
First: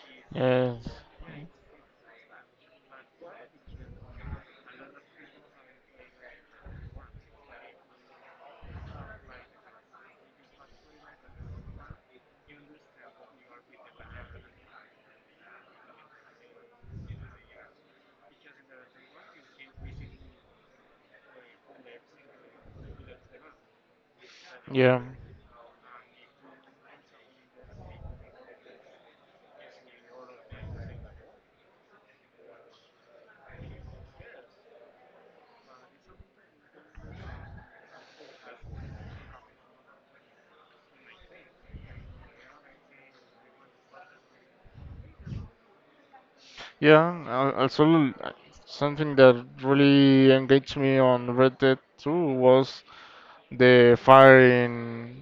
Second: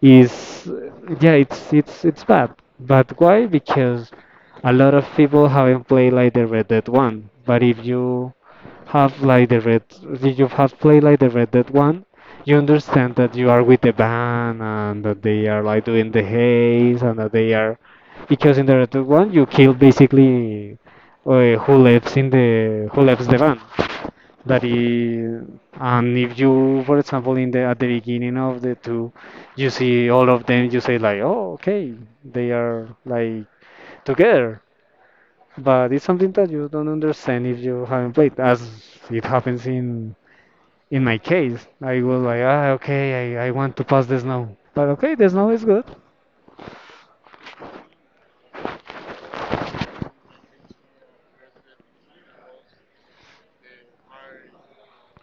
[SPEAKER 1] is,
[SPEAKER 2] Yeah.
[SPEAKER 1] yeah, it's it's it's bad. But why? Because a lot of people haven't played like the Red Dead one. But if you have like the red if you have played like the Red Dead one, you understand that you are with the band and that they are like doing the haze and that they are, because in the Red Dead one you kill basically, uh, who lives in the who lives the van. That
[SPEAKER 2] Yeah.
[SPEAKER 1] is. And if you, for example, in the at the beginning of the two, you see all of them, you say like, oh, okay, they are like together. But it's something that you don't understand if you haven't played, as it happens in in my case. I was like, ah, okay, I, I want to pass the snow. But okay, the snow is good.
[SPEAKER 2] Yeah. al- Also uh, something that really engaged me on Red Dead two was the firing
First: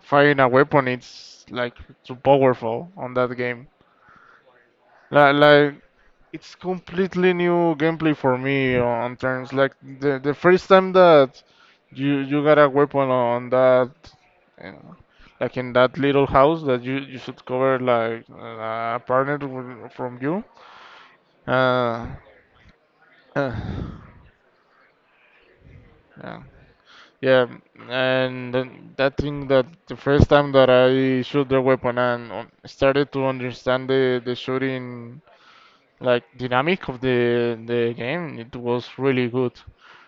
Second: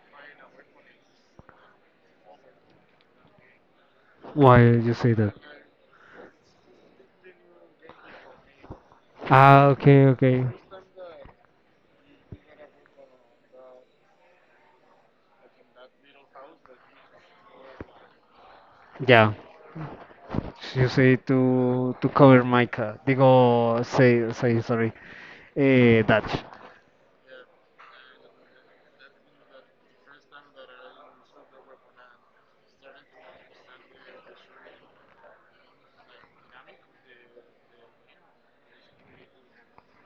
[SPEAKER 2] firing a weapon. It's like too powerful on that game.
[SPEAKER 1] Why you say
[SPEAKER 2] Like,
[SPEAKER 1] that?
[SPEAKER 2] like it's completely new gameplay for me on terms
[SPEAKER 1] Ah,
[SPEAKER 2] like
[SPEAKER 1] okay,
[SPEAKER 2] the the
[SPEAKER 1] okay.
[SPEAKER 2] first time that you you got a weapon on that uh, like in that little house that you you should cover like uh, a
[SPEAKER 1] Yeah,
[SPEAKER 2] partner w- from you.
[SPEAKER 1] you say to
[SPEAKER 2] Uh,
[SPEAKER 1] to cover my car. They
[SPEAKER 2] uh,
[SPEAKER 1] go say say sorry, eh, Dutch.
[SPEAKER 2] yeah, yeah, and then that thing that the first time that I shoot the weapon and um, started to understand the the shooting like dynamic of the the game it was really good.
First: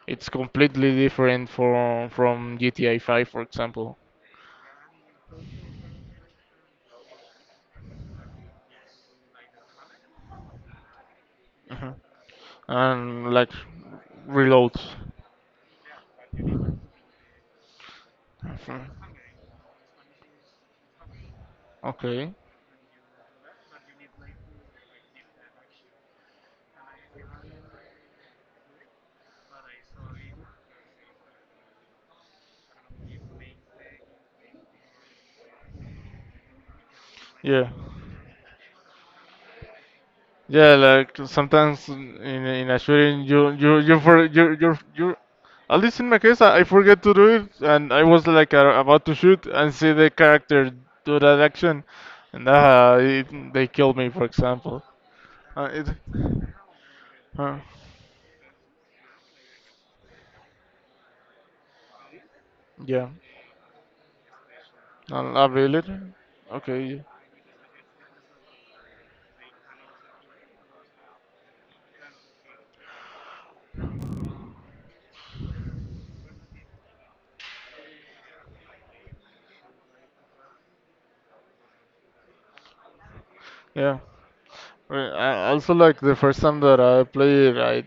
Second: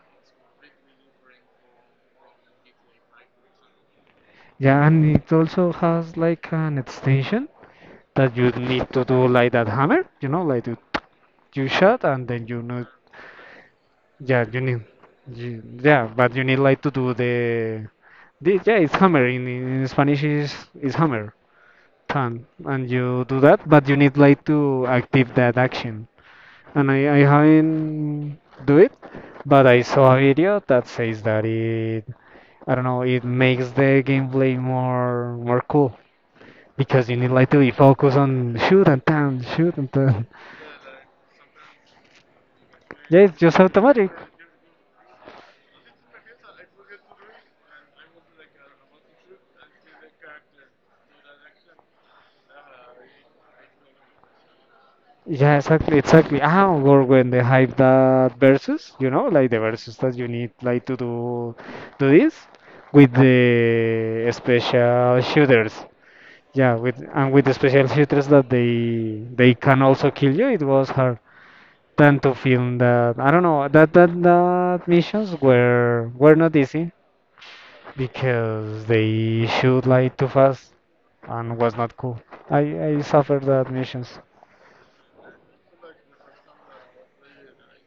[SPEAKER 2] It's completely different from from gta five for example.
[SPEAKER 1] Yeah, and it also has like an extension that you need to do like that hammer. You know, like you, you
[SPEAKER 2] Mhm.
[SPEAKER 1] shot and then, you know.
[SPEAKER 2] And like
[SPEAKER 1] Yeah, you
[SPEAKER 2] reload.
[SPEAKER 1] need, you, yeah, but you need like to do the This, Yeah,
[SPEAKER 2] Mhm.
[SPEAKER 1] it's hammer. In, in Spanish is is hammer,
[SPEAKER 2] Okay,
[SPEAKER 1] pan, and you do that, but you need like to active that action. And I, I haven't do it, but I saw a video that says that it, I don't know, it makes the gameplay more more cool, because you need like to be
[SPEAKER 2] yeah,
[SPEAKER 1] focused on shoot and tan, shoot and tan.
[SPEAKER 2] yeah, like sometimes in, in a
[SPEAKER 1] Yeah,
[SPEAKER 2] shooting
[SPEAKER 1] it's
[SPEAKER 2] you
[SPEAKER 1] just
[SPEAKER 2] you you
[SPEAKER 1] automatic.
[SPEAKER 2] for you you you at least in my case I, I forget to do it and I was like uh, about to shoot and see the character do that action and uh, it, they killed me for example.
[SPEAKER 1] Yeah,
[SPEAKER 2] Uh, it,
[SPEAKER 1] exactly, exactly. Ah, or when they
[SPEAKER 2] huh.
[SPEAKER 1] hype that versus, you know, like the versus that you need like to do do this
[SPEAKER 2] Yeah,
[SPEAKER 1] with the special
[SPEAKER 2] I, I
[SPEAKER 1] shooters.
[SPEAKER 2] really.
[SPEAKER 1] Yeah, with
[SPEAKER 2] Okay.
[SPEAKER 1] and with the special shooters that they they can also kill you. It was hard than to film that. I don't know that that that missions were were not easy, because they shoot like too fast and was not cool. I I suffered that
[SPEAKER 2] Yeah,
[SPEAKER 1] missions.
[SPEAKER 2] well, I also like the first time that I played, it,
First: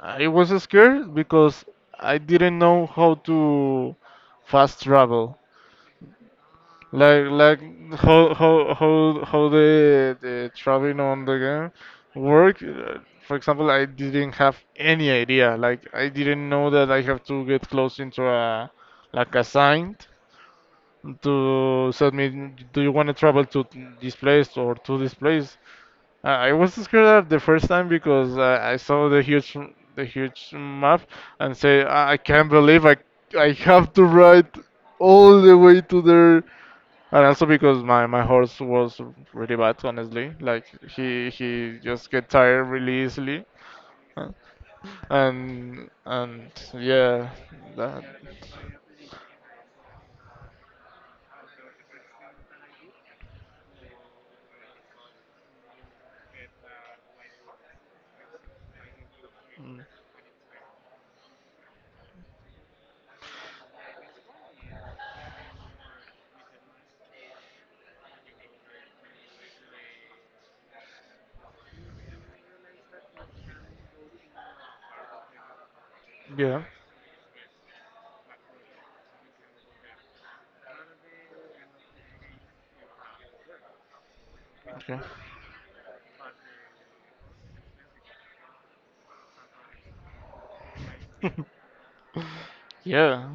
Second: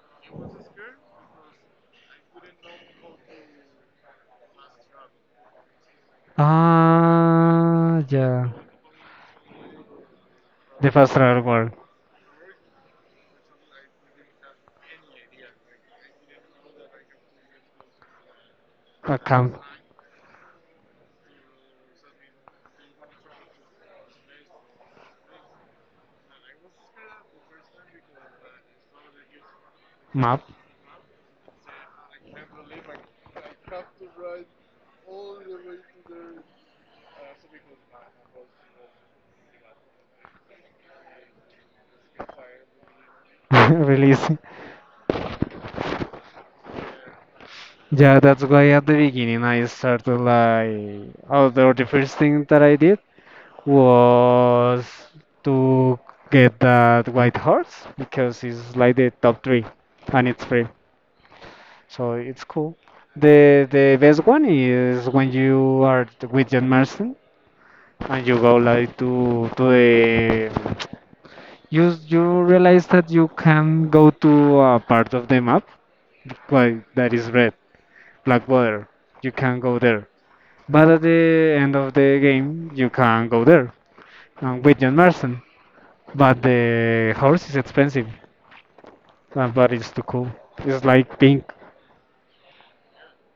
[SPEAKER 2] I I was scared because I didn't know how to fast travel, like like
[SPEAKER 1] Ah,
[SPEAKER 2] how
[SPEAKER 1] yeah.
[SPEAKER 2] how how how the the
[SPEAKER 1] The
[SPEAKER 2] traveling
[SPEAKER 1] first
[SPEAKER 2] on the
[SPEAKER 1] real world
[SPEAKER 2] game work. Uh, For example, I didn't have any idea. Like I didn't know that I have to get close into a like a
[SPEAKER 1] account
[SPEAKER 2] sign to so me? Do you want to travel to this place or to this place? I I was scared up the first time because I, I saw the huge the
[SPEAKER 1] map
[SPEAKER 2] huge map and say I I can't believe I I have to ride all the way to there. And also because my, my horse was really bad, honestly. Like he he just get tired really easily. Uh,
[SPEAKER 1] release.
[SPEAKER 2] and and yeah, that
[SPEAKER 1] Yeah, that's why at the beginning I started like, although the first thing that I did was to get that white horse, because it's like the top three and it's free, so it's cool. The the best one is when you are t- with John Marston, and you go like, to to the you you realize that you can go to a part of the map
[SPEAKER 2] yeah,
[SPEAKER 1] like that is red, black water. You can't go there. But at the end of the game, you can go there, um, with John
[SPEAKER 2] okay,
[SPEAKER 1] Marston. But the horse is expensive, uh, but it's too cool. It's like pink.
[SPEAKER 2] yeah.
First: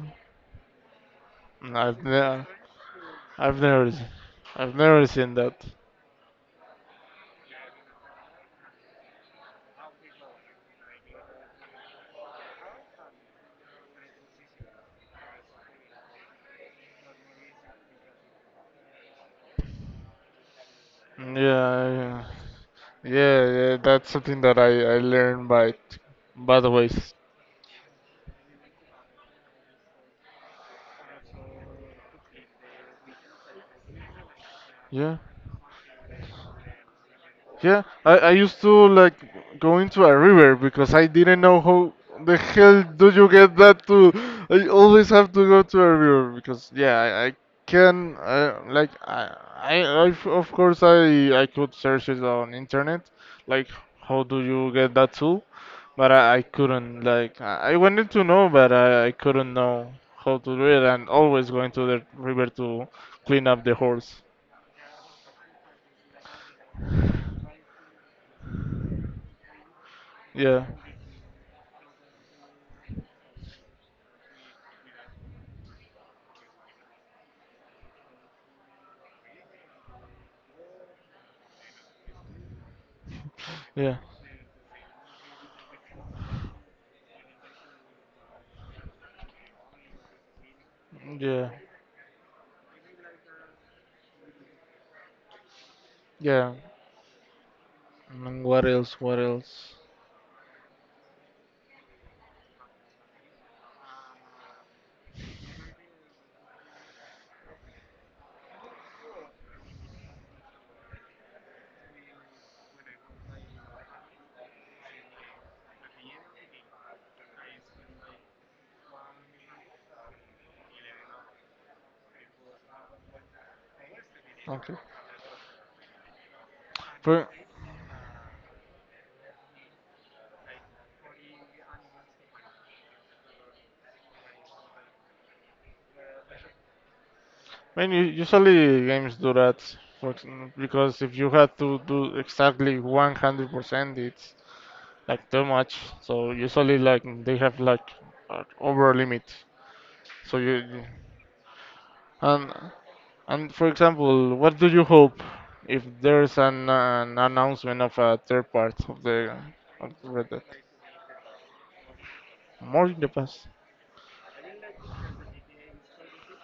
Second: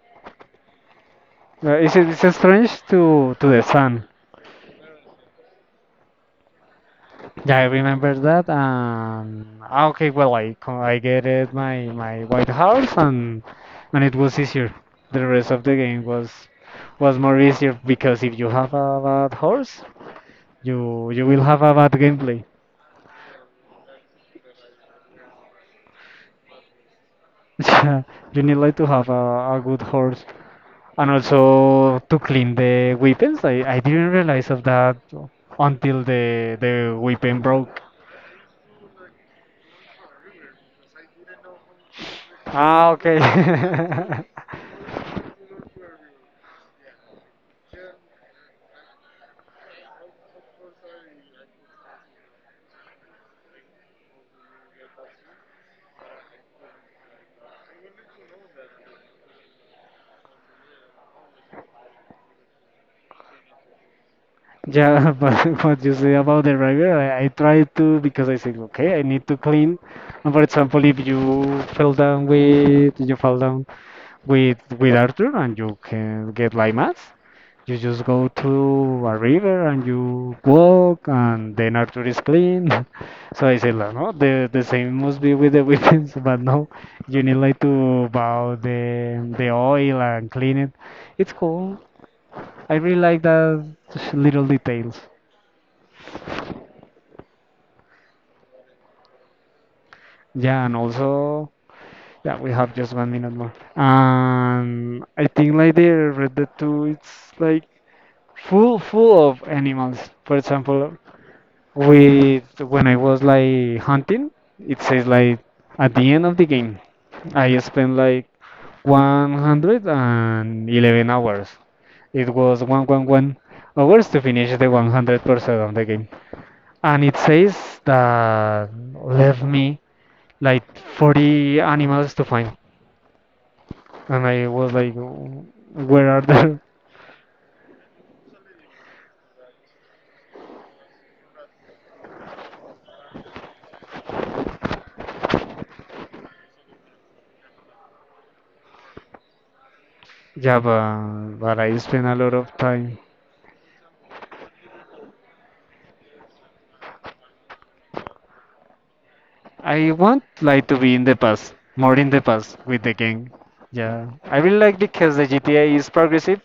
[SPEAKER 1] Uh,
[SPEAKER 2] I,
[SPEAKER 1] it's, it's
[SPEAKER 2] yeah.
[SPEAKER 1] strange to to
[SPEAKER 2] I've
[SPEAKER 1] the
[SPEAKER 2] never,
[SPEAKER 1] sun.
[SPEAKER 2] i I've never seen that.
[SPEAKER 1] Yeah, I remember that. And ah, okay, well, I co- I get it my my white horse, and and it was easier. The rest of the game was was more easier, because if you have a bad horse, you you
[SPEAKER 2] Yeah,
[SPEAKER 1] will have a bad
[SPEAKER 2] yeah,
[SPEAKER 1] gameplay.
[SPEAKER 2] yeah, yeah, that's something that I I learned by bad ways.
[SPEAKER 1] You need like to have a, a good horse, and also to clean the weapons. I, I didn't realize of that
[SPEAKER 2] Yeah,
[SPEAKER 1] until the the weapon broke.
[SPEAKER 2] yeah. I I used to like go into a river because I didn't know how the hell
[SPEAKER 1] Ah,
[SPEAKER 2] do
[SPEAKER 1] okay.
[SPEAKER 2] you get that to. I always have to go to a river because yeah, I, I can I, like I, I I of course I I could search it on internet like how do you get that tool. But I, I couldn't like I I wanted to know, but I, I couldn't know how to do it, and always going to the river to clean up the horse.
[SPEAKER 1] Yeah, but what you say about the river, I, I try, to because I said, okay, I need to clean. And for
[SPEAKER 2] Yeah,
[SPEAKER 1] example, if you fell down with, you fall down with with Arthur, and you can get like mass. You just go to a river and you walk, and then Arthur is clean. So I said, "La,
[SPEAKER 2] yeah,
[SPEAKER 1] no, the the same must be with the weapons, but no, you need like to bow the the oil and clean it. It's
[SPEAKER 2] yeah,
[SPEAKER 1] cool. I really like that little details.
[SPEAKER 2] yeah. And what else? What else?
[SPEAKER 1] Yeah, and also, yeah, we have just one minute more. Um, I think like the Red Dead two, it's like full full of animals. For example, with when I was like hunting, it says like, at the end of the game, I spent like one hundred eleven hours. It was one hundred eleven hours to finish the
[SPEAKER 2] Okay.
[SPEAKER 1] one hundred percent of the game. And it
[SPEAKER 2] For
[SPEAKER 1] says that left me like forty animals to find. And I was like, where are they?
[SPEAKER 2] when you usually games do that, for, ex- because if you had to do exactly one hundred percent, it's like too much. So usually like they have like a over limit. So you
[SPEAKER 1] Yeah,
[SPEAKER 2] you-
[SPEAKER 1] but, but I spent a lot
[SPEAKER 2] and
[SPEAKER 1] of time.
[SPEAKER 2] And for example, what do you hope if there's an, uh, an announcement of a third part of the
[SPEAKER 1] I
[SPEAKER 2] of
[SPEAKER 1] want
[SPEAKER 2] Red Dead?
[SPEAKER 1] like to be in the past, more in the past with
[SPEAKER 2] More
[SPEAKER 1] the
[SPEAKER 2] in the
[SPEAKER 1] game.
[SPEAKER 2] past.
[SPEAKER 1] Yeah, I really like, because the G T A is progressive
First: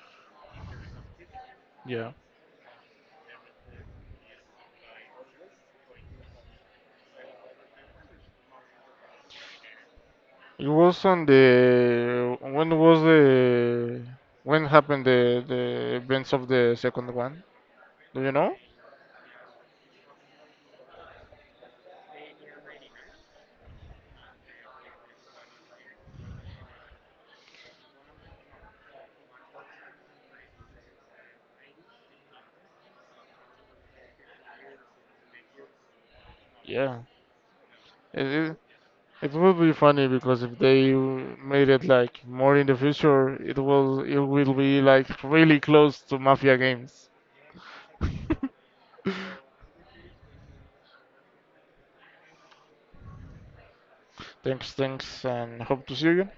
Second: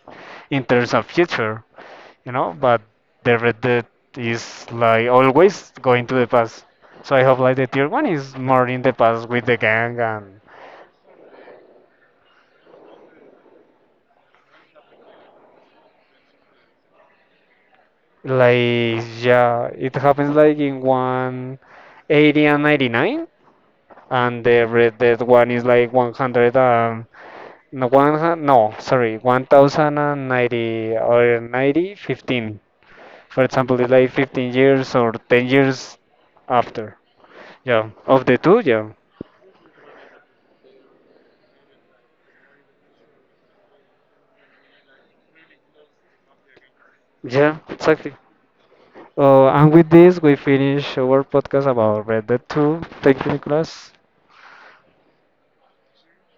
[SPEAKER 1] in terms of future,
[SPEAKER 2] Yeah.
[SPEAKER 1] you know, but the Red Dead is like always going to the past. So I hope like the tier one is more in the past with the gang and
[SPEAKER 2] It was on the when was the when happened the the events of the second one? Do you know?
[SPEAKER 1] like, yeah, it happens like in one eighty and ninety nine, and the Red Dead one is like one hundred. No, one, hun- no, sorry, one thousand ninety or ninety fifteen. For example, it's like fifteen years or ten years after.
[SPEAKER 2] Yeah.
[SPEAKER 1] Yeah, of
[SPEAKER 2] It
[SPEAKER 1] the
[SPEAKER 2] it,
[SPEAKER 1] two, yeah.
[SPEAKER 2] it would be funny because if they made it like more in the future, it will it will be like really close to Mafia games.
[SPEAKER 1] Yeah, exactly. Uh, and with this, we finish our podcast about Red Dead two. Thank you, Nicholas.
[SPEAKER 2] Thanks, thanks, and hope to see you again.